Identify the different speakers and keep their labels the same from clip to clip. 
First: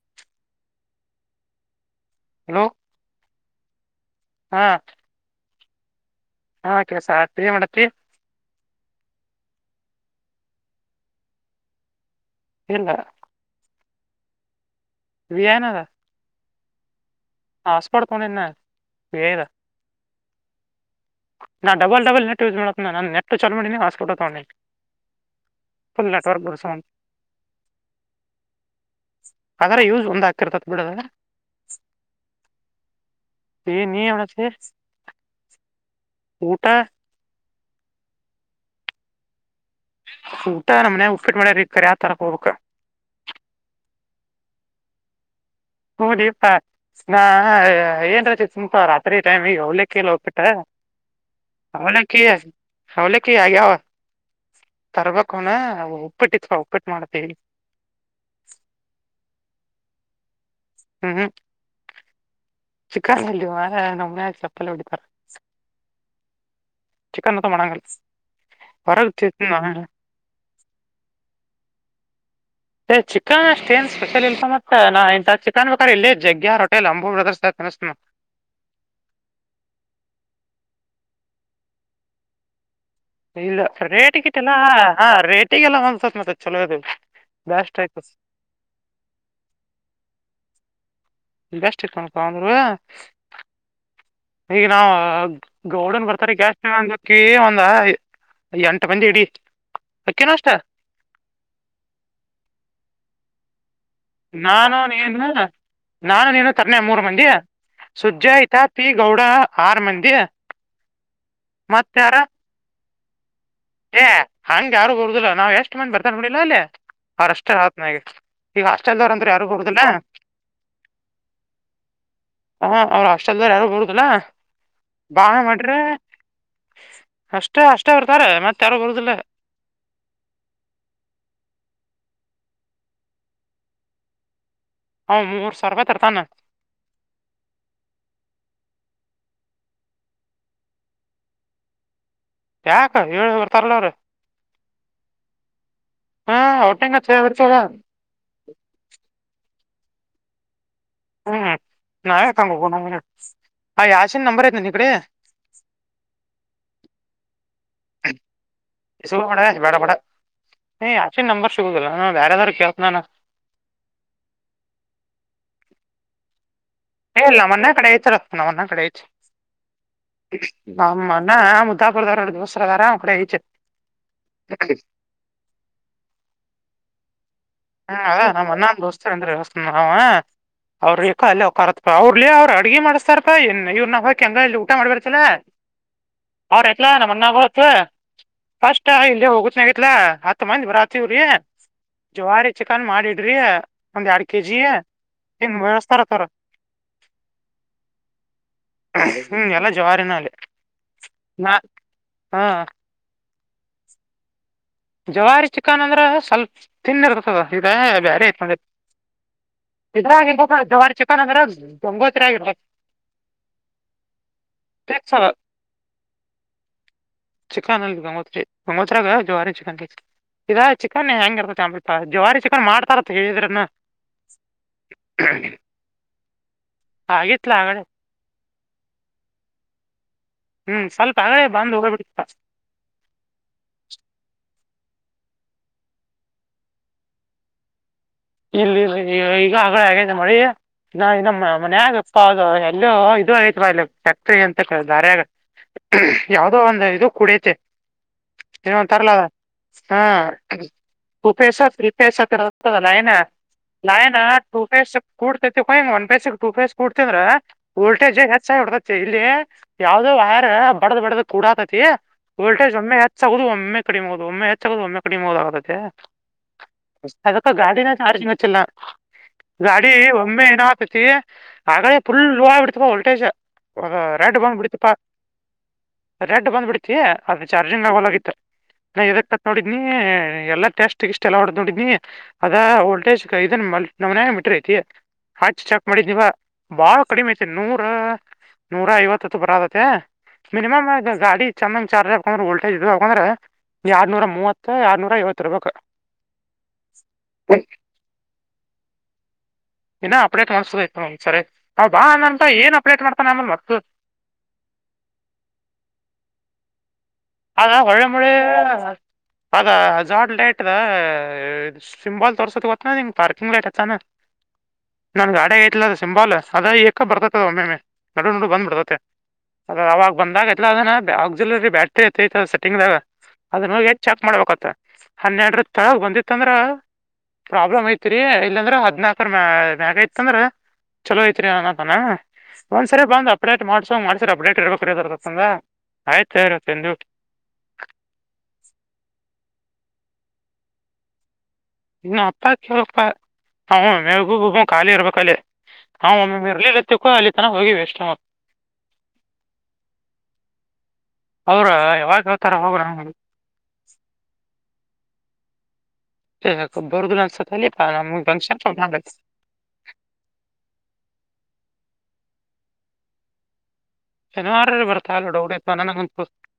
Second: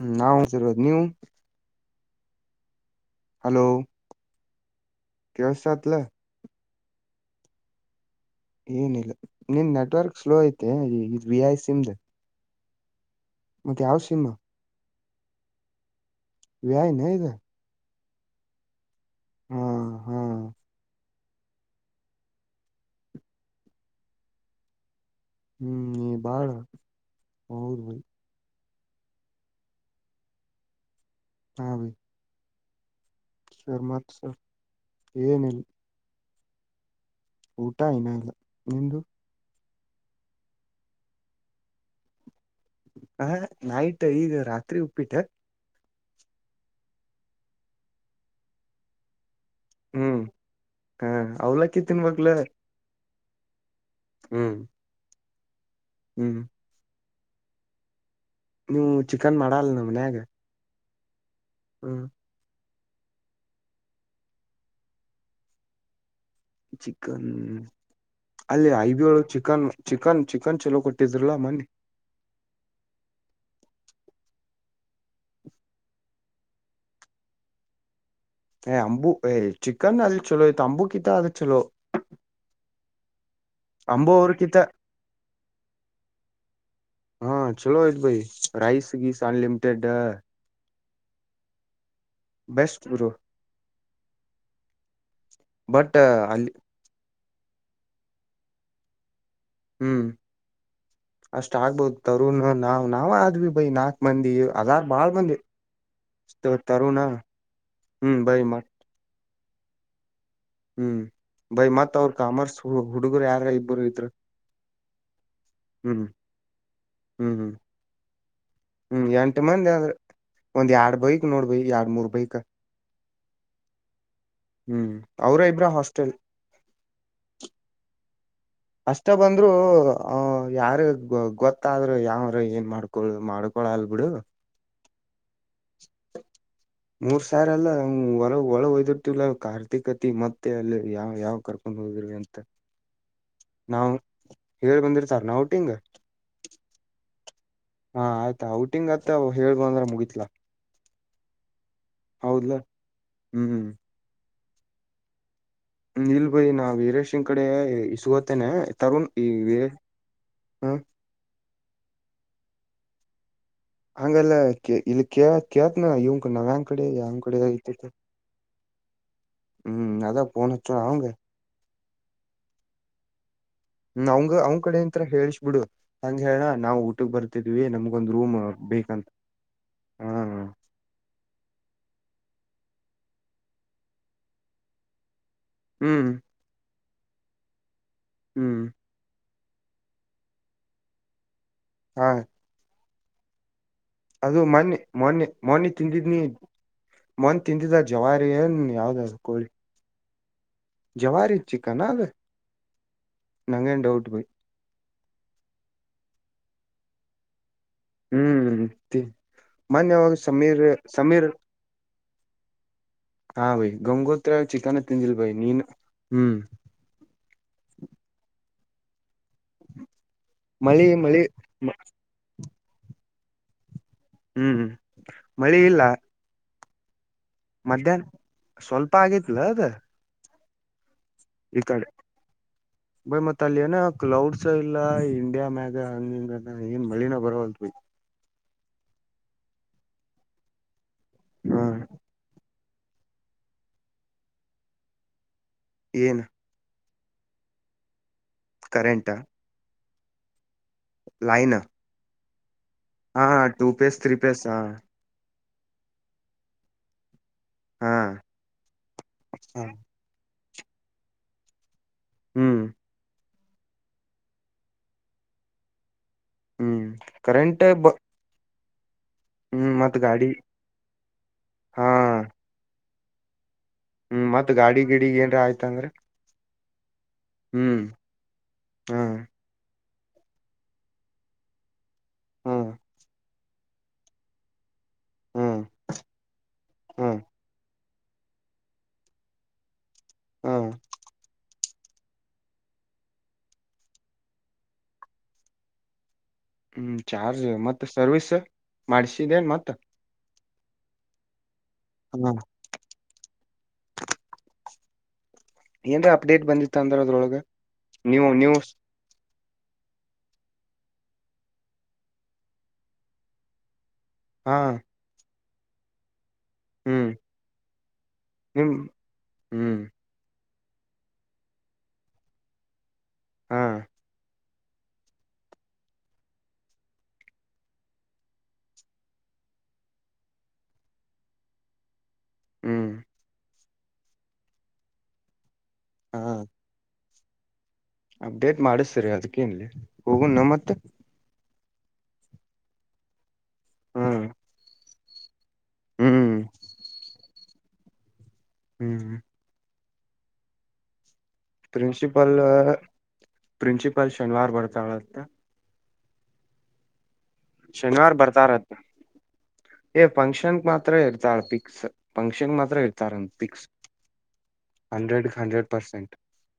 Speaker 1: ಹ್ಮ್ ನಾವ ಉಣ್ಣತಿರದು ನೀವು
Speaker 2: ಹಲೋ
Speaker 1: ಹಲೋ
Speaker 2: ಹಾ
Speaker 1: ಕೇಳಿಸತಲ್ಲೇ
Speaker 2: ಹಾ ಕೇಳಸತಿ ಏನ ಮಾಡತ್ತಿ
Speaker 1: ಏನಿಲ್ಲ ನಿನ್ನ ನೆಟ್ವರ್ಕ್ ಸ್ಲೋ ಐತೆ ಇ ವಿ ಐ ಸಿಮ್ದ
Speaker 2: ಇಲ್ಲ
Speaker 1: ಮತ್ತೆ ಯಾವ ಸಿಮ್ಮ
Speaker 2: ವಿಯಾನದ
Speaker 1: ವಿ ಏ ನ ಈಗ
Speaker 2: ಆಸಪಟ ತೂಂಡಿನ ನಾ ವಿ ಏ ದ
Speaker 1: ಹಾ ಹಾ
Speaker 2: ನಾ ಡಬಲ್ ಡಬಲ್ ನೆಟ್ ಯೂಸ್ ಮಾಡ್ತ ನನ್ನ ನೆಟ್ ಚಲೋ ಮಾಡಿ ಹಾಸ್ಕಟ್ಟೋ ತನಿ
Speaker 1: ಹ್ಮ್ ನೀ ಬಾಳ ಹೌದ ಭೈ
Speaker 2: ಅದರ ಯೂಸ್ ಒಂದ್ ಹಾಕಿರ್ತಿತ ಬಿಡ
Speaker 1: ಹಾ ಬೈ ಸರ್ ಮತ್ ಸರ್
Speaker 2: [unintelligible]
Speaker 1: ಏನಿಲ್ಲ
Speaker 2: ಊಟ
Speaker 1: ಊಟ ಇನ್ನ ಇಲ್ಲ ನಿಂದು
Speaker 2: ಊಟ ನಮ್ಮ ಮನ್ಯಾಗ ಉಪ್ಪಿಟ್ಟ ಮಾಡ್ಯ್ರ ಕರಿ ಆ ತರ ಹೋಗಬೇಕ
Speaker 1: ಹ ನೈಟ್ ಈಗ ರಾತ್ರಿ ಉಪ್ಪಿಟ್ಟ
Speaker 2: ಹ್ಮ ದೀಪಾ ಏನ್ರ ಚಿಕ್ಕ ಮುಖ ರಾತ್ರಿ [unintelligible] ಟೈಮ್ ಈಗ ಅವಲಕ್ಕಿಲ್ಲಿ
Speaker 1: ಹ್ಮ್
Speaker 2: ಉಪ್ಪಿಟ್ಟ
Speaker 1: ಹ ಅವ್ಲಕ್ಕಿ
Speaker 2: ಅವಲಕ್ಕಿ
Speaker 1: ತಿನ್ಬಕ್ಲ
Speaker 2: ಅವಲಕ್ಕಿ ಆಗ್ಯಾವ
Speaker 1: ಹ್ಮ್
Speaker 2: ತರಬೇಕವನ
Speaker 1: ಹ್ಮ್
Speaker 2: ಉಪ್ಪಟ್ಟಿತ್ವ ಉಪ್ಪಟ್ಟು ಮಾಡ್ತವಿ
Speaker 1: ನೀವು ಚಿಕನ್ ಮಾಡಲ್ ನ ಮನ್ಯಾಗ
Speaker 2: ಹ್ಮ್
Speaker 1: ಹ್ಮ್
Speaker 2: ಚಿಕ್ಕನ ಎಲ್ಲಿವ ನಮ್ಮ ಮನ್ಯಾಗ ಚಪ್ಪಲೆ ಹೊಡಿತಾರ
Speaker 1: ಚಿಕನ್
Speaker 2: ಅಂತ ಮಾಡಂಗಲ್ಲ
Speaker 1: ಅಲ್ಲಿ ಐಬಿ
Speaker 2: ಹೊರಗ್
Speaker 1: ಒಳಗ ಚಿಕನ್ ಚಿಕನ್ ಚಿಕನ್ ಚಲೋ ಕೊಟ್ಟಿದ್ರಲ್ಲಾ ಮನ್ನಿ
Speaker 2: ಸ ಚಿಕನ್ ಅಷ್ಟ ಏನ್ ಸ್ಪೆಷಲ್ ಇಲ ತಮ್ಮ ನಾ ಇ ಚಿಕನ್ ಬೇಕಾದ ಇಲ್ಲಿ ಜಗ್ಗ್ಯಾರ್ ರ ಹೊಟೆ ಅಂಬು ಬ್ರದರ್ಸ್ ತಿನಸ್ತನ
Speaker 1: ಏ ಅಂಬು ಏ ಚಿಕನ್ ಅಲ್ಲಿ ಚಲೋ ಇತ ಅಂಬು ಕಿತ ಅದು ಚಲೋ
Speaker 2: ಇಲ್ಲ
Speaker 1: ಅಂಬು
Speaker 2: ರೇಟಗಿಟೆಲ್ಲಾ
Speaker 1: ಅವ್ರಕಿತ
Speaker 2: ಹಾ ರೇಟಿಗೆಲ್ಲ ಒಂದ್ಸತ್ ಮತ್ತ ಚಲೋ ಅದು
Speaker 1: ಹಾ ಚಲೋ ಭೈ ರೈಸ್ ಗೀಸ ಅನ್ಲಿಮಿಟೆಡ್ ಬೆಸ್ಟ್ ಗುರು
Speaker 2: [unintelligible] ಈಗ ನಾವ್
Speaker 1: ಬಟ್
Speaker 2: ಗೌಡನ್ ಬರ್ತಡಾಗ
Speaker 1: ಅಲ್ಲಿ
Speaker 2: ಎಷ್ಟಂಗ ಒಂದ ಎಂಟು ಮಂದಿ ಇಡೀ
Speaker 1: ಹ್ಮ್ ಅಷ್ಟ ಆಗ್ಬೋದು ತರುಣ ನಾವ್ ನಾವ ಆದ್ವಿ ಭೈ ನಾಕ
Speaker 2: ನಾನು ನೀನು ನಾನು ನೀನು ತರಣೆ
Speaker 1: ತರುಣ
Speaker 2: ಮೂರು ಮಂದಿ
Speaker 1: ಹ್ಮ್ ಬೈ
Speaker 2: ಸುಜ್ಜಾಯ್ತಾ
Speaker 1: ಮತ್
Speaker 2: ಪಿ ಗೌಡ ಆರ್ ಮಂದಿ
Speaker 1: ಹ್ಮ್ ಬೈ
Speaker 2: ಮತ್ತ
Speaker 1: ಮತ್ ಅವರು
Speaker 2: ಯಾರ
Speaker 1: ಕಾಮರ್ಸ್ ಹುಡುಗರು ಯಾರ ಇಬ್ಬರು
Speaker 2: ಏ
Speaker 1: ಇದ್ರು
Speaker 2: ಹಂಗ ಯಾರು ಬರುದಿಲ್ಲ ನಾವ್ ಎಷ್ಟು ಮಂದಿ
Speaker 1: ಹ್ಮ್
Speaker 2: ಬರ್ತಾನಕಡಿಿಲ್ಲ ಅಲ್ಲೇ
Speaker 1: ಹ್ಮ್ ಹ್ಮ್
Speaker 2: ಅರಷ್ಟ ಆತ್ ನಗೆ ಈಗ
Speaker 1: ಹ್ಮ್
Speaker 2: ಹಾಸ್ಟೆಲ್ದವ ಅಂದ್ರ
Speaker 1: ಎಂಟ
Speaker 2: ಯಾರು
Speaker 1: ಮಂದಿ
Speaker 2: ಕೊಡುದಿಲ್ಲ
Speaker 1: ಆದ್ರ ಒಂದ್ ಎರಡ್ ಬೈಕ್ ನೋಡ್ಬ ಎರಡ್ ಮೂರ್ ಬೈಕ್
Speaker 2: ಇಷ್ಟ ಅಲ್ದಾರ ಯಾರು ಬರುಡದಲ್ಲ
Speaker 1: ಹ್ಮ್
Speaker 2: ಬಾ
Speaker 1: ಅವ್ರ ಇಬ್ರ
Speaker 2: ಮಾಡ್ರೆ
Speaker 1: ಹಾಸ್ಟೆಲ್
Speaker 2: ಅಷ್ಟೇ ಅಷ್ಟೇ ಬರ್ತಾರೆ ಮತ್ತೆ
Speaker 1: ಅಷ್ಟೇ ಬಂದ್ರು ಯಾರ ಗೊತ್ತ ಆದ್ರರು ಯಾವಾರ ಏನ್ ಮಾಡ್ಕೊಳ್ ಮಾಡ್ಕೊಳ ಅಲ್ ಬಿಡು
Speaker 2: ಅವ್ ಮೂರ್ ಸಾವಿರ ರೂಪಾಯಿ ತರ್ತಾನ
Speaker 1: ಮೂರ್ ಸಾವಿ ಅಲ್ಲ ಹೊಳ ಒಳ ಹಯ್ತ ಅಲ ಕಾರ್ಥಿಕತೆ ಮತ್ತೆ ಅಲ್ಲಿ ಯಾವ ಯಾವ್ ಕರ್ಕೊಂಡು ಹೋಗಿದ್ರವಿ ಅಂತ
Speaker 2: ಯಾಕ ಹೇಳ ಬರ್ತಾರಲ್ಲ ಅವ್ರ
Speaker 1: ಏಳ್ ಬಂದಿ ಸರ್ ನ ಔಟಿಂಗ್
Speaker 2: ಒಟ್ಟಂಗ ಬಿಡ್ತಾರ
Speaker 1: ಹಾ ಆಯ್ತಾ ಔಟಿಂಗ್ ಅತ್ ಹೇಳ್ಗು ಅಂದ್ರೆ ಮುಗಿತ್ಲಾ
Speaker 2: ಹ್ಮ್ ನಾವೇ ತಂಗ
Speaker 1: ಹೌದ್ಲ
Speaker 2: ಹೋಗೋ
Speaker 1: ಹ್ಮ್
Speaker 2: ಯಶನ್ ನಂಬರ್ ಐತೆನ ಈ ಕಡೆ
Speaker 1: ಇಲ್ ಭಯಿ ನಾ ವೀರೇಶನ್ ಕಡೆ ಇ ಸಗೋತೇನೆ ತರುಣ್ ಈ ವ
Speaker 2: ನೀ ಆಚೆ ನಂಬರ್ ಸಿಗುದಿಲ್ಲ ನ ಬೇರೆದ್ದಾರು ಕೇೇಳತನಾನ
Speaker 1: ಹಂಗಲ್ಲ ಇ ಕ ಕೇತನ ಇವನಕ ನ್ಯಾ
Speaker 2: ಹೇಲ್ಲ ಮೊನ್ನ ಕಡೆ ತರತ ನ ಮೊನ್ನ ಕಡೆ
Speaker 1: ಹ್ಮ್ ಅದ ಫೋನ್ ಹಚ್ಚೋಣ ಅವಂಗ
Speaker 2: ಅವರು ದೋಸ್ತ್ರ ಅದರ ಅವರ ಕಡೆ ಐತಿ
Speaker 1: ಅವಂಗ ಅವ್ ಕಡೆ ಇಂತರ ಹೇಳಳ್ಸ್ಬಿಡು ಹಂಗ ಹೇಳಣ ನಾವ್ ಊಟಕ್ ಬರ್ತಿದವಿ
Speaker 2: ಹ್ಮ ಅದ ನಮ್ ಅನ್ನಂದ ದೋಸ್ತ ಅಂದ್ರೆಸ್ ನಾವ
Speaker 1: ಹ
Speaker 2: ಅವ್ರ ಈಏಕ ಅಲ್ಲೇಕ್ಕತ್ಪಾ ಅವ್ರಲಿೇ ಅವ್ ಅಡ್ಗ ಮಾಡ್ತಾರಪ್ಪಾ ಇನ್ ಇವ್ ನಾವ ಹಾಕ್ ಹೆಂಗ ಇಲ್ಲಿ ಊಟ ಮಾಡಬರ್ತಲ್ಲಾ
Speaker 1: ಹ್ಮ್
Speaker 2: ಇಲಾ ನಮ್ಮನ್ನತ್
Speaker 1: ಹ್ಮ್
Speaker 2: ಫಸ್ಟ್ ಇಲ್ಲಿ ಹೋಗುತ್ತನ ಆಗತ್ಲಾ ಹತ್ ಮಂದಿ ಬರಾತ್ರಿವ್ರರಿ
Speaker 1: ಹಾ
Speaker 2: ಜವಾರಿ ಚಿಕನ್ ಮಾಡಿಡ್ರಿ ಒಂದ್ ಎರಡ್
Speaker 1: ಅದು
Speaker 2: ಕೆಜಿ
Speaker 1: ಮೊನ್ನಿ ಮೊನ್ನೆ
Speaker 2: ಹಿಂಗ್
Speaker 1: ಮೊನ್ನಿ ತಿಂದಿದ್ನಿ
Speaker 2: ಬೆಳಸ್ತಾರತವ್ರ
Speaker 1: ಮೊನ್ ತಿಂದಿದ ಜವಾರಿಯನ್ ಯಾವ್ದದು ಕೋಳಿ
Speaker 2: ಹ್ಮ್ ಎಲ್ಲಾ ಜವಾರಿನ ಅಲ್ಲಿ
Speaker 1: ಜವಾರಿ ಇ
Speaker 2: ನಾ
Speaker 1: ಚಿಕನ ಅದ
Speaker 2: ಹ
Speaker 1: ನಂಗೇನ್ ಡೌಟ್ ಭೈ
Speaker 2: ಜವಾರಿ ಚಿಕನ್ ಅಂದ್ರೆ ಸ್ವಲ್ಪ ತಿನ್ನಿರ್ತದ ಇ ಬೇರೆ ತ್ಂದ
Speaker 1: ಹ್ಮ್ ಮೊನ್ನೆ ಯಾವಾಗ
Speaker 2: ಇದ್ರಾಗಿ
Speaker 1: ಸಮೀರ್
Speaker 2: ಜವಾರಿ
Speaker 1: ಸಮೀರ್
Speaker 2: ಚಿಕ್ಕನ್ಗ್ರ ಗಂಗೋತ್ರಿ ಆಗಿರ
Speaker 1: ಹಾ ಭೈ ಗಂಗೋತ್ರಾವ ಚಿಕನ್
Speaker 2: ಫಿಕ್ಸ್
Speaker 1: ತಿಂದಿಲ್ಲ
Speaker 2: ಅದ
Speaker 1: ಭೈ ನೀನು ಹ್ಮ್
Speaker 2: ಚಿಕನ್ ಅಲ್ಲ ಗಂಗೋತ್ರಿ ಗೋತ್ರಾಗ ಜವಾರಿ ಚಿಕನ್
Speaker 1: ಮಳಿ
Speaker 2: ಚಿಕನ್
Speaker 1: ಮಳಿ
Speaker 2: ಹೆಂಗ ಇರ್ತ ಜಾರಿ ಚಿಕ ಮಾಡ್ತಾರ ಹೇಳಿದ್ರನ್ನ
Speaker 1: ಹ್ಮ್ ಮಳೆ ಇಲ್ಲ
Speaker 2: ಆಗಿತ್ಲ ಆಗಡೆ
Speaker 1: ಮಧ್ಯಾಹ್ನ ಸ್ವಲ್ಪ ಆಗಿತ್ಲ ಅದ
Speaker 2: ಹ್ಮ್ ಸ್ವಲ್ಪ ಆಗಡೆ ಬಂದ್
Speaker 1: ಇಡೆ
Speaker 2: ಹೋಗ್ಬಿಡ್ತ
Speaker 1: ಬ ಮತ್ತಲ್ಲಿಯನ ಕ್ಲಾೌಡ್ ಸ ಇಲ್ಲ ಇಂಡಿಯಾ ಮ್ಯಾಗ ಹಂದಿಂದ ಏನ್ ಮಳಿನ ಬರಲ್ರಿ
Speaker 2: ಇಲ್ಲಿ ಈಗ ಆ ಹಗ ನೋ ನಮ್ಮ
Speaker 1: ಹ
Speaker 2: ಮನ್ ಆಗಪ್ಪ ಇಲ್ಲ ಇದು ಆಯ್ತವಾ ಇಲ್ಲಿ ಫ್ಯಾಕ್ಟ್ರಿ ಅಂತ ದಾರಾಗ
Speaker 1: ಏನ್
Speaker 2: ಯಾವದೋ ಒಂದು ಇದು ಕೂಡಐತೆ ಏನ ಒ
Speaker 1: ಕರೆಂಟ
Speaker 2: ತರ್ಲದ ಹಾ
Speaker 1: ಲೈನ್
Speaker 2: ಟೂಫೇಶ ತ್ರಿಪೇಶತದ ಲೈನ್
Speaker 1: ಹಾ two phase
Speaker 2: line
Speaker 1: three phase ಹ
Speaker 2: ಟೂಫೇಶ ಕೂ ೋಿಂಗ ಒನ್ೇಸ್ ಟೂ ಪೇಸ್ೂಡ್ತಿದ್ರ [unintelligible]
Speaker 1: ಹಾ
Speaker 2: ವೋಲ್ಟೇಜ್ ಹೆಚ್ಚಾಗಿ ಹೊಡ್ತೈತಿ ಇಲ್ಲಿ ಯಾವವುದೋ ವೈರ್ ಬಡದ್ ಬಡದ ಕೂಡಾತತಿ
Speaker 1: ಹ್ಮ್
Speaker 2: ವೋಲ್ಟೇಜ್ ಒಮ್ಮೆ ಹೆಚ್ಚಾಗೋುದು ಒಮ್ಮೆ ಕಡಿಮೆ ಆಗುದು ಒಮ್ಮೆ ಹೆಚ್ಚಾಗುದು ಒಮ್ಮೆ ಕಡಿಮೆ ಹೋದಾಗತ್ತೆ
Speaker 1: ಹ್ಮ್
Speaker 2: ಅದಕ್ಕ
Speaker 1: ಕರೆಂಟ್ ಬ
Speaker 2: ಗಾಡಿನ ಚಾರ್ಜ್ ಮಚ್ಚಲ್ಲ
Speaker 1: ಹ್ಮ್
Speaker 2: ಗಾಡಿ
Speaker 1: ಮತ್
Speaker 2: ಒಮ್ಮೆ ದಿನ ಆಗ್ತತಿ
Speaker 1: ಹಾ
Speaker 2: ಆಗಡೆ ಫುಲ್ ಲೋ ಆಬಡ್ತವ ವಲ್ಟೇಜ್ ಒ
Speaker 1: ಹ್ಮ್
Speaker 2: ರಾಡು
Speaker 1: ಮತ್
Speaker 2: ಬಮ್
Speaker 1: ಗಾಡಿ
Speaker 2: ಬಿಡಿತಪಾ
Speaker 1: ಗಿಡಿಗ್ ಏನ್ರ ಆಯ್ತಂದ್ರ
Speaker 2: ರೆಡ್ ಬಂದ್ಬಿಡ್ತಿ ಅದ್ರ
Speaker 1: ಹ್ಮ್
Speaker 2: ಚಾರ್ಜಿಂಗ್ ಆಗೋಲಾಗಿತ್ತು
Speaker 1: ಹಾ
Speaker 2: ನಾ ಇದಕ್ತ್ ನೋಡಿದನಿ ಎಲ್ಲ ಟೆಸ್ಟ ಗಿಟ್ಸ್ ಎಲ್ಲ ಹೊಡದ ನೋಡಿದ್ನಿ ಅದ
Speaker 1: ಹ್ಮ್
Speaker 2: ವೋಲ್ಟೇಜ್ ಇದನ್ನ ನಮ್ಮನೆಗೆ ಮಿಟ್ರ
Speaker 1: ಹ್ಮ್
Speaker 2: ಹಚ್ಚಿ ಚೆಕ್ ಮಾಡಿದ ನೀವ ಬಾಳ
Speaker 1: ಹ್ಮ್
Speaker 2: ಕಡಿಮೆ ಐತಿ ನೂರ ನೂರ ಐವತ್ತತ್ತು ಬರದತೆ
Speaker 1: ಹ್ಮ್
Speaker 2: ಮಿನಿಮಮ್ ಗಾಡಿ [inaudible] ಚಾಮನ್ ಚಾರ್ಜ್ ಹಾಕಂದ್ರೆ ವೋಲ್ಟೇಜ್ ಇ ಯಾಕಂದ್ರೆ ಆರ್ನೂರ ಮೂವತ್ತು ಆರ್ನೂರ ಐವತ್ತು ಇರ್ಬೇಕು [unintelligible]
Speaker 1: ಹ್ಮ್ ಚಾರ್ಜ್ ಮತ್ತತ್ ಸರ್ವಿಸ್ ಮಾಡ್ಸಿದ್ದೇನ್ ಮತ್ತ
Speaker 2: ಇನ್ನ ಅಪ್ಡೇಟ್ ಮಾಡ್ಸೋದಯ ಒಂದ್ ಸರಿ ನಾ ಬಾ ಅಂದ
Speaker 1: ಹಾ
Speaker 2: ಅಂತ ಏನ್ ಅಪ್ಡೇಟ್ ಮಾಡ್ತಾನ ಆಮೇಲ್ ಮತ್ತ [unintelligible] ಹಾಂ [unintelligible]
Speaker 1: ಏನ್್ರ ಅಪ್ಡೇಟ್ ಬಂದಿತ್ತ ಅಂದ್ರ ಅದ್ರೊಳಗ
Speaker 2: ಆ ಹೊಳೆ ಮಳೆ
Speaker 1: ನೀವು ನೀವು
Speaker 2: [unintelligible] ಅದ ಜಾಡ್ ಲೈಟ್ ಅದ ಸಿಂಬಾಲ್ ತೋರ್ಸೋದ ಗತ್ತನ ನಿಂಗ್ ಪಾರ್ಕಿಂಗ್ ಲೈಟ್ ಅತ್ತಾನ [unintelligible]
Speaker 1: ಹಾ
Speaker 2: ನ ಗಾಡೆ ಗ ಇಲ ಸಿಂಬಾಲಲ್ [unintelligible] ಅದ ಏಕ
Speaker 1: ಹ್ಮ್
Speaker 2: ಬರ್ತತದ ಒಮ್ಮೆಮ್ಮೆ ನಡು ನಡು ಬಂದ್
Speaker 1: ನಿಮ್
Speaker 2: ಬಿಿಡ್ತತೆ ಅದ
Speaker 1: ಹ್ಮ್
Speaker 2: ಅವಾಗ ಬಂದಾಗ [unintelligible] ಇ ಅದ ಆಗ್ುಲರಿ ಬ್ಯಾಟ್ರಿ ಐೈ ಸೆಟ್ಟಿಂಗ್ ದಾಗ
Speaker 1: ಹಾ
Speaker 2: ಅದನ್ನ ಹೋಗಿ ಚೆಕ್ ಮಾಡ್ಬೇಕತ್ತ [unintelligible] ಹನ್ನೆರಡರ ತಳ ಬಂದಿತ್ತಂದ್ರ ಪ್ರಾಬ್ಲಮ್ ಐತಿರಿ ಇಲ್ಲಾಂದ್ರ ಹದ್ನಾಾಲ್ಕರ ಮ ಮ್ಯಾಗ ಐತ್ಂದ್ರ ಚಲೋ ಐತ್ರಿ ಅತಾನ
Speaker 1: ಹ್ಮ್
Speaker 2: ಒಂದ್ಸರಿ ಬಂದ ಅಪ್ಡೇಟ್ ಮಾಡ್ಸೋ್ ಮಾಡ್ಸರಿ ಅಪ್ಡೇಟ್ ಇರ್ಬೇಕು ರದ ತಂದ
Speaker 1: ಹಾ
Speaker 2: ಆಯ್ತ ಜೂಟ್
Speaker 1: ಅಪ್ಡೇಟ್ ಮಾಡಿಸತ್ರರಿ ಅದ್ಕ್ಕನ್ಲ್ಲಿ ಹೋಗ ನಮ್ಮತ್ತ
Speaker 2: ಇನ್ನು ಅತ್ತ ಕೇಳಪ್ಪ ನಾವು
Speaker 1: ಹ್ಮ
Speaker 2: ಮೇಗೂಬ ಖಾಲಿ ಇರ್ಬೇಕಲ್ಲಿ [unintelligible] ಹಾ
Speaker 1: ಹ್ಮ್
Speaker 2: ಒಮ್ಮೆ ಇರ್ಲಿ ಇರ್ತ್ತಕ್ಕ ಅಲ್ಲಿ ತನ ಹೋಗಿ ವ ಎಷ್ಟ
Speaker 1: ಹ್ಮ್
Speaker 2: ಅವ್ರ ಯಾವಾಗ
Speaker 1: ಪ್ರಿನ್ಸಿಪಲ್
Speaker 2: ಹೇಳ್ತಾರ ಹೋಗ
Speaker 1: ಪ್ರಿನ್ಸಿಪಲ್ ಶನಿವಾರ ಬರ್ತಳ
Speaker 2: ಹಬರ್ಗು ನ [unintelligible]
Speaker 1: ಶನಿವಾರ ಬರ್ತಾರತ್ ಏ ಫಂಕ್ಷನ್ ಮಾತ್ರ ಇರ್ತಾಳ ಪಿಕ್ಸ್ ಫಂಕ್ಷನ್ ಮಾತ್ರ ಇರ್ತಾರ ಅ ಫಿಕ್ಸ್
Speaker 2: ಶನಿವಾರಲ್ಲಿ ಬರ್ತಾಲ್ಲ ಡೌಡವಾ ನನಗೊಂದ ಪುಸ್ತ [unintelligible] [inaudible]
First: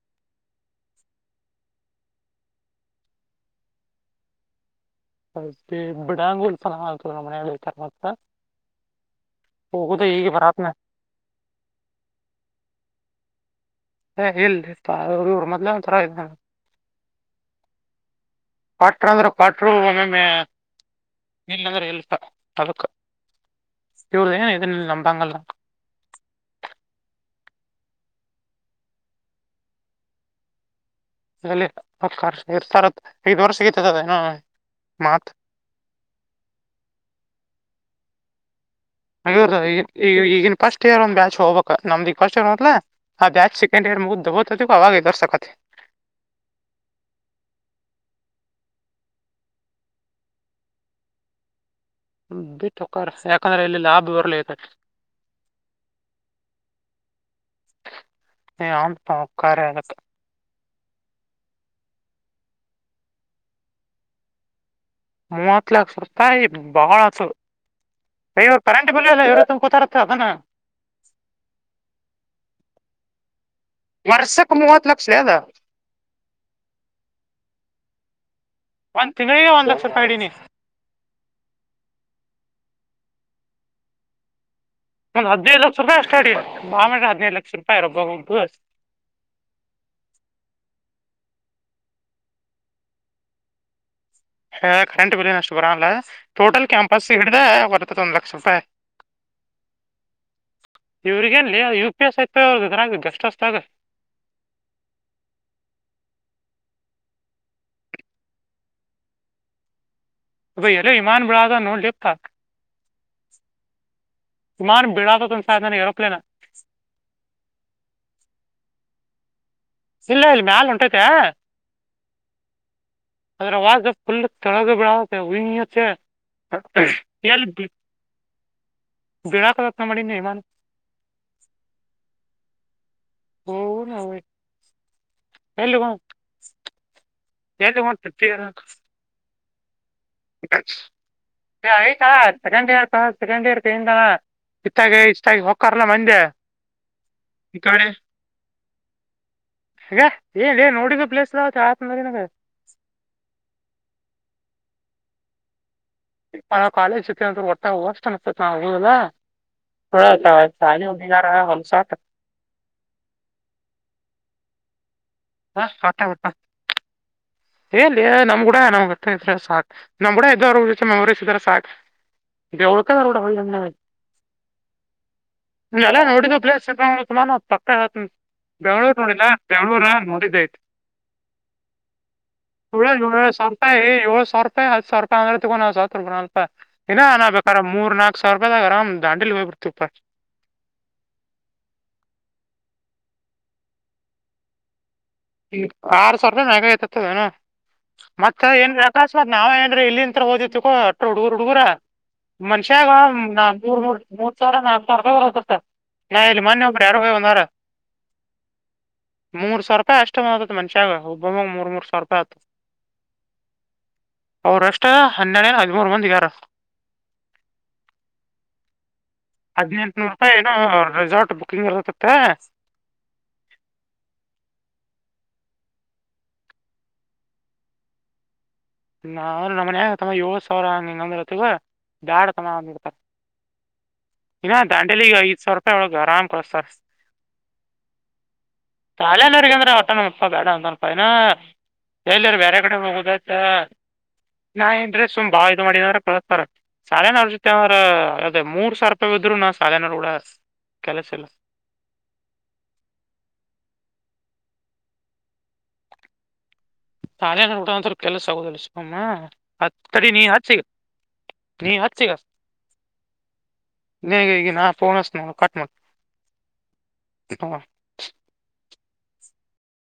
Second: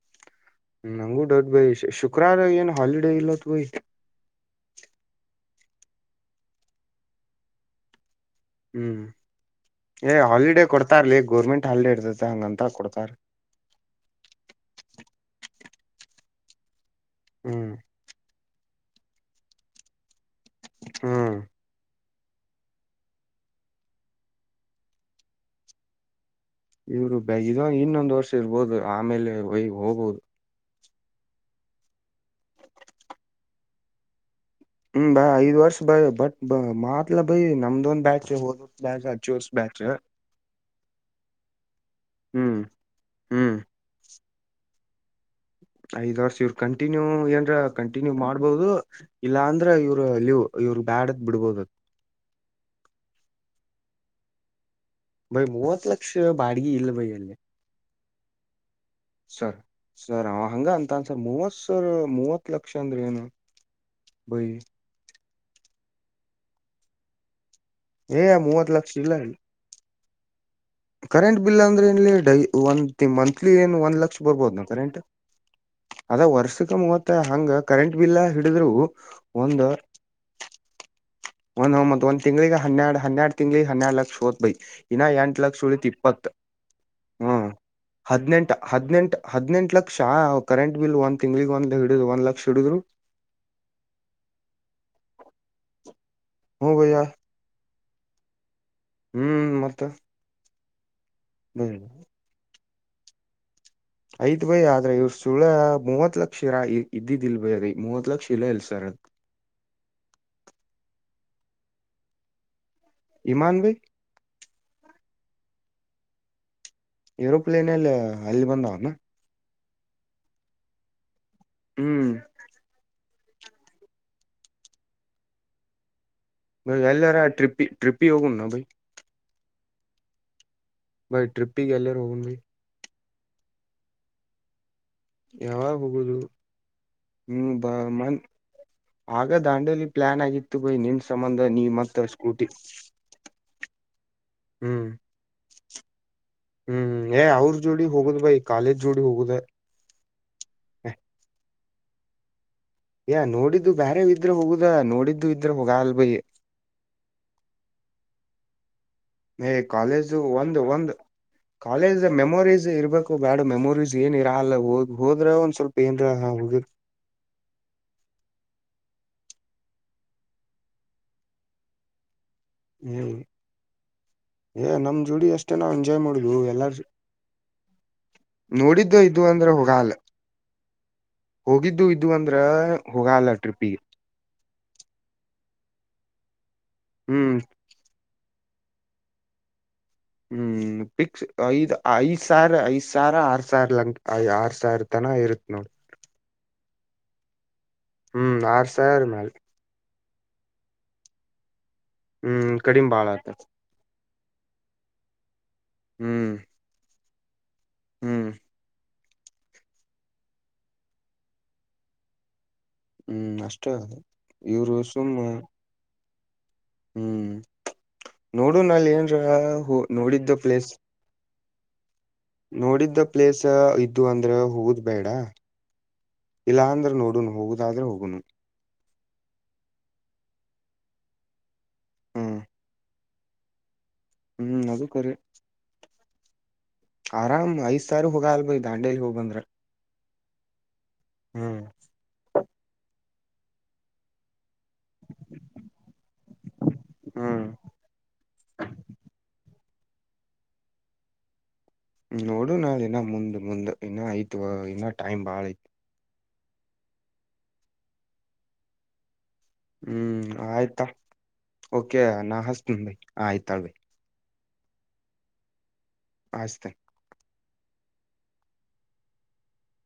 Speaker 1: ನಂಗು ಡೌಟ್ ಭ ಶುಕ್ರವಾರ ಏನು ಹಲಿಡೆೇ ಇಲ್ಲತ ಭ
Speaker 2: ಬಡಾಂಗುಸಲ ಹ ತ ನಮ್ಮನ [unintelligible]
Speaker 1: ಹ್ಮ್ ಏ ಹಾಲಿಡೇ
Speaker 2: ಬರಾತ್ನ
Speaker 1: ಕೊಡ್ತಾರಲಿ ಗೋರ್ಮೆಂಟ್ ಹಾಲಿಡೇ ಇರ್ತತೆ ಹಂಗಂತ ಕೊಡುತ್ತಾರೆ
Speaker 2: ಏ ಇಲ್ಲಿ ಇವ್ರ ಮೊದ್ೇ ಒಂಥರ ಇ [unintelligible]
Speaker 1: ಹ್ಮ್
Speaker 2: ಕಾಟ್ರ ಅಂದ್ರೆ ಕಾಟ್ರು ಒೆ
Speaker 1: ಹ್ಮ್
Speaker 2: ಇಲ್ ಅಂದ್ರೆ ಎಲ್ಸ [unintelligible] ಅಳಕ ಇವರು ಏ ಎ ನಂಬಾಂಗಲ್ಲ [unintelligible]
Speaker 1: ಇವರು ಬ ಇಾಗ ಇನ್ನೊಂದು್ ವರ್ಷ ಇರ್ಬೋದು ಆಮೇಲೆ ಹೋಗ್ಬಹುದು
Speaker 2: ಅಲ್ಲಿ ಎ ಸ ದ್ ವರ್ ಸಿಗತದದ [unintelligible]
Speaker 1: ಹ್ಮ್ ಬ ಐದ್ ವರ್ಷ ಬೈ ಬಟ್ ಮಾತ್ಲ ಬೈ ನಮ್ದೊಂದ್ ಬ್ಯಾಚ್ ಹೋದ ಬ್ಯಾಚ್ ಹಚ್ಚ ವರ್ಷ
Speaker 2: ಹದ
Speaker 1: ಬ್ಯಾಚ್
Speaker 2: ಈಗ ಈಗಿನ ಫಸ್ಟ್ ಇಯರ್ ಒಂದ್ ಬ್ಯಾಚ್ ಹೋಗ ನಮ್ದಿ ಫಸ್ಟ್
Speaker 1: ಹ್ಮ್
Speaker 2: ಹೋದಲ ಅದ ಯ್
Speaker 1: ಹ್ಮ್
Speaker 2: ಸೆಂಡ್ ಇಯ ಮುಗ್ದಬತ ಅದಕ್ಕ ಅವಾಗ ಎದುರ್ಸಕತ್ತೆ [unintelligible]
Speaker 1: ಐದ್ ವರ್ಷ ಇವರು ಕಂಟಿನ್ಯೂ ಏನ್ರ ಕಂಟಿನ್ಯೂ ಮಾಡ್ಬಹುದು ಇಲ್ಲ ಅಂದ್ರ ಇವ್ರು ಅಲ್ಲಿವು್ ಇವ್ರ ಬ್ಯಾಡದ್ ಬಿಡ್ಬೋದತ್
Speaker 2: ಬಿಟ್ಟ ಒಕ್ಕರ್ ಯಾಕಂದ್ರೆ ಇಲ್ಲಿ ಲಾಭ ಇರ್ಲಿ ತ
Speaker 1: ಬೈ ಮೂವತ್ ಲಕ್ಷ ಬಾಡಗಿ ಇಲ್ಲ ಬೈ ಅಲ್ಲಿ
Speaker 2: ಹೋಕಾರ
Speaker 1: ಸರ್
Speaker 2: ಅದಕ್ಕ
Speaker 1: ಸರ್ ಅವ ಹಂಗ ಅಂತ ಅನ್ಸರ್ ಮೂವತ್ಸರ್ ಮೂವತ್ ಲಕ್ಷ ಅಂದ್ರೆ ಏನು ಬೈಿ
Speaker 2: ಮೂವತ್ ಲಾಕ್ ಸರ್ತಾಯ ಬಾಳತವರು
Speaker 1: ಏ ಮೂವತ್
Speaker 2: ಕರೆಂಟ್
Speaker 1: ಲಕ್ಷ
Speaker 2: ಬಿಲ್ ಇಲ್ಲ ಇವ್ರ ಕೂತಾರ ಣ [unintelligible]
Speaker 1: ಕರೆಂಟ್ ಬಿಲ್ ಅಂದ್ರೆ ಇಲ್ಲಿ ಡೈ ಒ ಮಂತ್ ಇ ಏನ್ ಒಂದ್ ಲಕ್ಷ
Speaker 2: ವರ್ಷಕ್
Speaker 1: ಬರ್ಬಹದು
Speaker 2: ಮೂವತ್
Speaker 1: ಕರೆಂಟ್
Speaker 2: ಲಕ್ಷ ಅದ
Speaker 1: ಅದ ವರ್ಷಕ್ಕೆ ಮೂವತ್ತ ಹಂಗ ಕರೆಂಟ್ ಇಲ್ಲ ಹಿಡಿದ್ರು
Speaker 2: ಒಂದ್ ತಿಂಗಳಿಗೆ
Speaker 1: ಒಂದು
Speaker 2: ಒಂದ್ ಲಕ್ಷ ರೂಪಾಯಿ ಇಡೀನಿ
Speaker 1: ಒಂದ್ ಒಂದ ತಿಂಗ್ಳಿಗೆ ಹನ್ನೆರಡ್ ಹನ್ನೆರಡ್ ತಿಂಗ್ಳಿಗೆ ಹನ್ನೆರಡ್ ಲಕ್ಷ ಹೋದತ್ ಬೈ ಇನ್ನ
Speaker 2: ಒಂದ್
Speaker 1: ಎಂಟು
Speaker 2: ಹದಿನೈದು
Speaker 1: ಲಕ್ಷ ಳತಿ
Speaker 2: ರೂಪಾಯಿ ಅಷ್ಟ
Speaker 1: ಇಪ್ಪತ್ತು
Speaker 2: ಅಡಿ ಬಾ ಮಾಡ್ರ
Speaker 1: ಹ್ಮ
Speaker 2: ಹದಿನೈದು ಲಕ್ಷ ರೂಪಾಯಿ ರೊಬ್ಬೊಬ್ಬ
Speaker 1: ಹದ್ನೆೆಂಟ ಹದ್ನೆೆಂಟ ಹದ್ನೆೆಂಟ ಲಕ್ಷ ಕರೆಂಟ್ ಬಿಲ್ ಒಂದ್ ತಿಂಗ್ಳಗ್ ಒಂದ್ ಹಿಡುದು ಒಂದ ಲಕ್ಷ ಹಿಡಿದ್ರು
Speaker 2: ಹಾ ಕರೆಂಟ್ ಬಿಲನು ಅಷ್ಟು ಬರ ಅಲ್ಲ ಟೋಟಲ್
Speaker 1: ಹ್ಮ ಭಯ್ಯ
Speaker 2: ಕ್ಯಾಂಪಸ್ ಹಿಡ್ದ ಬರ್ತದ ಒಂದು ಲಕ್ಷ ರೂಪಾಯಿ
Speaker 1: ಹ್ಮ್ ಮತ್ತ
Speaker 2: ಇವ್ರಿಗೆಲ್ಲಿ
Speaker 1: ಹ್ಮ್
Speaker 2: ಯು ಪಿ ಎಸ್ ಯ್ತು್ರರ ಎಸ್ಟ್ ಅಷ್ಟ ಆ
Speaker 1: ಯ್ತ್ ಬಯ ಆದ್ರೆ ಇವ್ರ ಸುಳ ಮೂವತ್ ಲಕ್ಷ ಇರಾ ಇದ್ದಿದಿಲ್ ಭಯದೀ ಮೂವತ್ ಲಕ್ಷ ಇಲ್ಲಾ ಇಲ್ಸರ
Speaker 2: ಅ ಯರೋ ಇಮಾನ ಬಿುಳಾದ ನೋಡಲೆಪ್ಪ
Speaker 1: ಇಮಾಂಡ್
Speaker 2: ಸುಮಾರು ಬೀಳಕದ ಒಂದ ಸಾಯಿ ನನ್ ಏರೋಪ್ಲೇನ್
Speaker 1: ಯರೋಪ್ಲೇನ್ ಅಲ್ಲಿ ಅಲ್ಲಿ ಬಂದಾವನ
Speaker 2: ಇಲ್ಲ ಇಲ್ ಮ್ಯಾಲ ಉಂಟೈತೆ
Speaker 1: ಹ್ಮ್
Speaker 2: ಅದ್ರವಾಗ ಫುಲ್ ಕೆಳಗ ಬಿಡತ್ತೆ ಹತೆೆ
Speaker 1: ಎಲ್ಲರ ಟ್ರಿಪ್ ಟ್ರಿಪ್ಪಿಗೆ ಹೋಗ್ಣ ಬ
Speaker 2: ಬಿಳಾಕದತ ಮಾಡಿ ನೀಮನ್
Speaker 1: ಭೈ ಟ್ರಿಪ್ ಗೆಹ ಗೇಲ್ಲ ರ ಹೋಗನ್ ಭ
Speaker 2: [unintelligible]
Speaker 1: ಯಾವಾಗ
Speaker 2: ಎಲ್ಲಿ
Speaker 1: ಹೋಗುದು ಹ್ಮ ಬ ಮನ್ ಆಗ ದಾಂಡಲಿ ಸ್ಕೂಟಿ
Speaker 2: ಐತಾಕಂಡ್ ಇರ್ಕಂಡ್ ಇಯರ್ ಕೈನ
Speaker 1: ಹ್ಮ್
Speaker 2: ಇತ್ತಾಗ ಇಷ್ಟಾಗಿ ಹಕ್ಕರ್ಲ್ಲ ಮಂದೆ
Speaker 1: ಹ್ಮ್ ಏ ಅವ್ರ
Speaker 2: ಈ
Speaker 1: ಜೋಡಿ
Speaker 2: ಕಡೆ
Speaker 1: ಹೋಗುದ್ ಭೈ ಕಾಲೇಜ್ ಜೋಡಿ ಹೋಗುದ
Speaker 2: ಈಗ ಏನ್ ಏನ್ ನೋಡಿದ ಪ್ಲೇಸ್ಲ್ಲ ಆತ್ನರಿನಾಗ
Speaker 1: ನೋಡಿದ್ದು ಬೇರೆ ಇದ್ರೆ ಹೋಗುದ ನೋಡಿದ್ದು ಇದ್ರೆ ಹೋಗಲ್ ಬೈ
Speaker 2: ಕಾಲೇಜ್ತೆ ಅಂದ್ರೆ ಒಟ್ಟಾಗ ಹೋಷ್ಟ ಅನ್ತತ್ ನಾವು ಹದಾ
Speaker 1: ಕಾಲೇಜು ಒಂದು ಒಂದು
Speaker 2: ಹೋಗಿದಾರ ಹೊಲ್ಸಾಕ
Speaker 1: ಕಾಲೇಜ್ ಮೆಮೊರೀಸ್ ಇರ್ಬೇಕು ಬ್ಯಾಡ ಮೆಮೊರೀಸ್ ಏನ ಇರ ಅಲ್ಲ ಹೋದ್ರ ಒಂದ್ ಸ್ವಲ್ಪ ಏನ್ರ ಹ ಹೋಗಿದ
Speaker 2: ಎಲ್ಲಿ ನಮ್ ಕೂಡ ನಮ್ ಗ ಇದ್ರ ಸಾಕಕ್ ನಮ್ ಕೂಡ ಇದ್ದೋ್ರ ಮೆಮೊರೀಸ್ ಇದಾರೆ ಸಾಕ
Speaker 1: ಹ್ಮ್
Speaker 2: ಓಳಖದರ ಹ ಅ
Speaker 1: ಏ ನಮ್ ಜೋಡಿ ಅಷ್ಟೇ ನಾವ್
Speaker 2: ನೀ ಎಲ್ಲ
Speaker 1: ಎಂಜಾಯ್ ಮಾಡುದು
Speaker 2: ನೋಡಿದು
Speaker 1: ಎಲ್ಲಾರ
Speaker 2: ಪ ತುಮಾನ ಪಕ್ಕಾು ಬೆಂಳೂರು
Speaker 1: ನೋಡಿದ್ದು ಇದು
Speaker 2: ನೋಲ್ಲಾ
Speaker 1: ಅಂದ್ರ
Speaker 2: ಬೆಂಳೂರ
Speaker 1: ಹೋಗಲ್ಲ
Speaker 2: ನೋಡಿದ್ದೈತ್
Speaker 1: ಹೋಗಿದ್ದು ಇದು ಅಂದ್ರ
Speaker 2: ಸಾವ
Speaker 1: ಹೋಗಲ್ಲ
Speaker 2: ರೂಪಾಯಿ
Speaker 1: ಟ್ರಿಪಿಗೆ
Speaker 2: ಏಳ್ ಸಾವರ ರೂಪಾಯಿ ಹತ್ತು ಸಾವಿರ ರೂಪಾಯಿ ತೊಂಡ ನ ಸಾವರ ರೂಪಾಯ ನಲ್ಪ ಇ ನ
Speaker 1: ಹ್ಮ್
Speaker 2: ಬೇಕಾದ ನ ಮೂ ನಾಕಕ್ವರ ರೂಪಾಯ್ದಾಗರ್ ದಂಡಲಿ ಹೋಗ್ ಬಿಡ್ತತಿಪ್ಪ
Speaker 1: ಹ್ಮ್ ಪಿಕ್ಸ್ ಐದ್ ಐದ್ ಸಾವಿರ ಐದ್ ಸಾವಿರ ಆರ್ ಸಾವಿ ಲಂ ಆರ್ ಸಾವಿರ ತನ ಇರುತ್
Speaker 2: ಈ
Speaker 1: ನೋಡಿ
Speaker 2: ಆರ್ ಸಾವಿರ ರೂಪಾಯಿ ಮಾಗ ಐತದಏನು
Speaker 1: ಹ್ಮ್
Speaker 2: ಮತ್ತ
Speaker 1: ಆರ್
Speaker 2: ಏನ್
Speaker 1: ಸಾವಿರ ಮ್ಯಾಲ
Speaker 2: ಆಕಾಶವತ್ ನಾವ ಏನ್ರೀ ಇಲ್ಲಿ ತ್ರ ಹದಿತ್ತು ಕೋ ಅ್ರ ಹುಡುಗರು ಹುಡುಗುರ
Speaker 1: ಹ್ಮ್
Speaker 2: ಮನ್ಷ್ಯಾಗ
Speaker 1: ಕಡಿಮೆ ಬಾಳ
Speaker 2: ನ
Speaker 1: ಆತತ್
Speaker 2: ಮೂರ್ ಮೂರ್ ಮೂರ್ ಸಾವಿರ ನಾಲ್ಕು ಸಾವಿರ ರೂಪಾಯಿ ವರಸತ್ತ ನಾ
Speaker 1: ಹ್ಮ್
Speaker 2: ಇಲ್ಲಿ ಮೊೆಬ್ಬರು ಯಾರ ಒ
Speaker 1: ಹ್ಮ್
Speaker 2: ಮೂರ್ ಸಾವಿರ ರೂಪಾಯಿ ಅಷ್ಟೇತತ್ ಮನ್ಷ್ಯಾಗ ಒಬ್ಬೊಮ್ಮಾಗ ಮೂ ಸಾವರ ರೂಪಾಯಿ ಆಯತು
Speaker 1: ಹ್ಮ್ ಅಷ್ಟೇ ಇವರು
Speaker 2: ಎಷ್ಟ
Speaker 1: ಸುಮ್ಮ
Speaker 2: ಹನ್ನೆರಡೇನ್ ಹದಿಮೂರ್ ಮಂದಿ ಆಗ್ಯಾರ
Speaker 1: ಹ್ಮ್ ನೋಡು ನಲ್ಲಿ ಏನ್
Speaker 2: ಹದಿನೆಂಟನೂ ರೂಪಾಯ ಏನ ರಸಾರ್ಟ್ ಬುಕಿಂಗ್ ಇರತ್ತೆ
Speaker 1: ನೋಡಿದ್ದ ಪ್ಲೇಸ್ ಇದದು ಅಂದ್ರೆ ಹೋಗದ್ ಬೇಡ ಇಲ್ಲ ಅಂದ್ರ ನೋಡುನು ಹೋಗುದಾದ್ರೆ ಹೋಗುನು
Speaker 2: ನಾವ್ರ ನಮ್ಮ ಮನ್ಯಾಗ ತಮ್ಮ ಏಳ್ ಸಾವಿರ ಹ ಹೆಂಗಂದ್ರತ್ತಗ ಬಾಡ್
Speaker 1: ಹ್ಮ್
Speaker 2: ತಮ್ಮ ಅಂದಬಡ್ತಾರೆ ಇನ್ನ
Speaker 1: ಹ್ಮ್
Speaker 2: ದಾಂಡಲಿಿಗೆ ಐದ್ಾವಿರ ರೂಪಾಯಿ ಒಳಗೆ ಆರಾಮ್ಳಸ್ತರ್
Speaker 1: ಆರಾಮ ಐಿಸ ಸಾರ ಹೋಗ ಅಲ್
Speaker 2: ಶಾಲೆನೋಗ ಅಂದ್ರೆ ಹೊಟ್ಟ ನಪ್ಪ ಬೇಡ ಒಂದೊಂದು ರೂಪಾಯಿನ
Speaker 1: ಹ್ಮ್
Speaker 2: ಶೈಲರು ಬೇರೆ ಕಡೆ ಹೋಗುದ ಟ್ಟ ನಾ ನ್್ರೆ ಸುಮ್ ಬಾ ಇದ್ ಮಾಡಿದ್ರ ಕಳಸ್ತ ಸಳೆ
Speaker 1: ಹ್ಮ್
Speaker 2: ನ್ರ ಅದೇ ಮೂರ್ ಸಾವಿರ ರೂಪಾಯಿ ಬಿದ್ರು ನ ಕಾಲನಲಾ ಹುಳ ಕಲಸ ಎಲ್ಲ
Speaker 1: ನೋಡು ನಾಳ ಇನ್ನ ಮುಂದ್ ಮುಂದ್ ಇನ್ನ ಆಯ್ತು ಇನ್ನ ಟೈಮ್ ಬಾಳ ಐ್ತು
Speaker 2: ತಾಲೆನ ಊಟಸ್ರ ಕೆಲಸ ಆಗೋುದಿಲ್ಲ ಸುಿವಮ್ಮ ಹತ್ ತಡೆ ನೀ
Speaker 1: ಹ್ಮ್
Speaker 2: ಹತ್ ಸಿಗ
Speaker 1: ಆಯ್ತಾ ಓಕೆ ನಾ ಹಸ್ತ ಭೈ ಆ ಆಯ್ತಾಳ್ ಭ
Speaker 2: ನಿನಗೆ ಈಗ ನಾ ಫೋನ್ಸ್ ನ ಕಟ್ ಮಟ್ಟ
Speaker 1: ಆಸತೀನಿ
Speaker 2: ಏಕೊವ್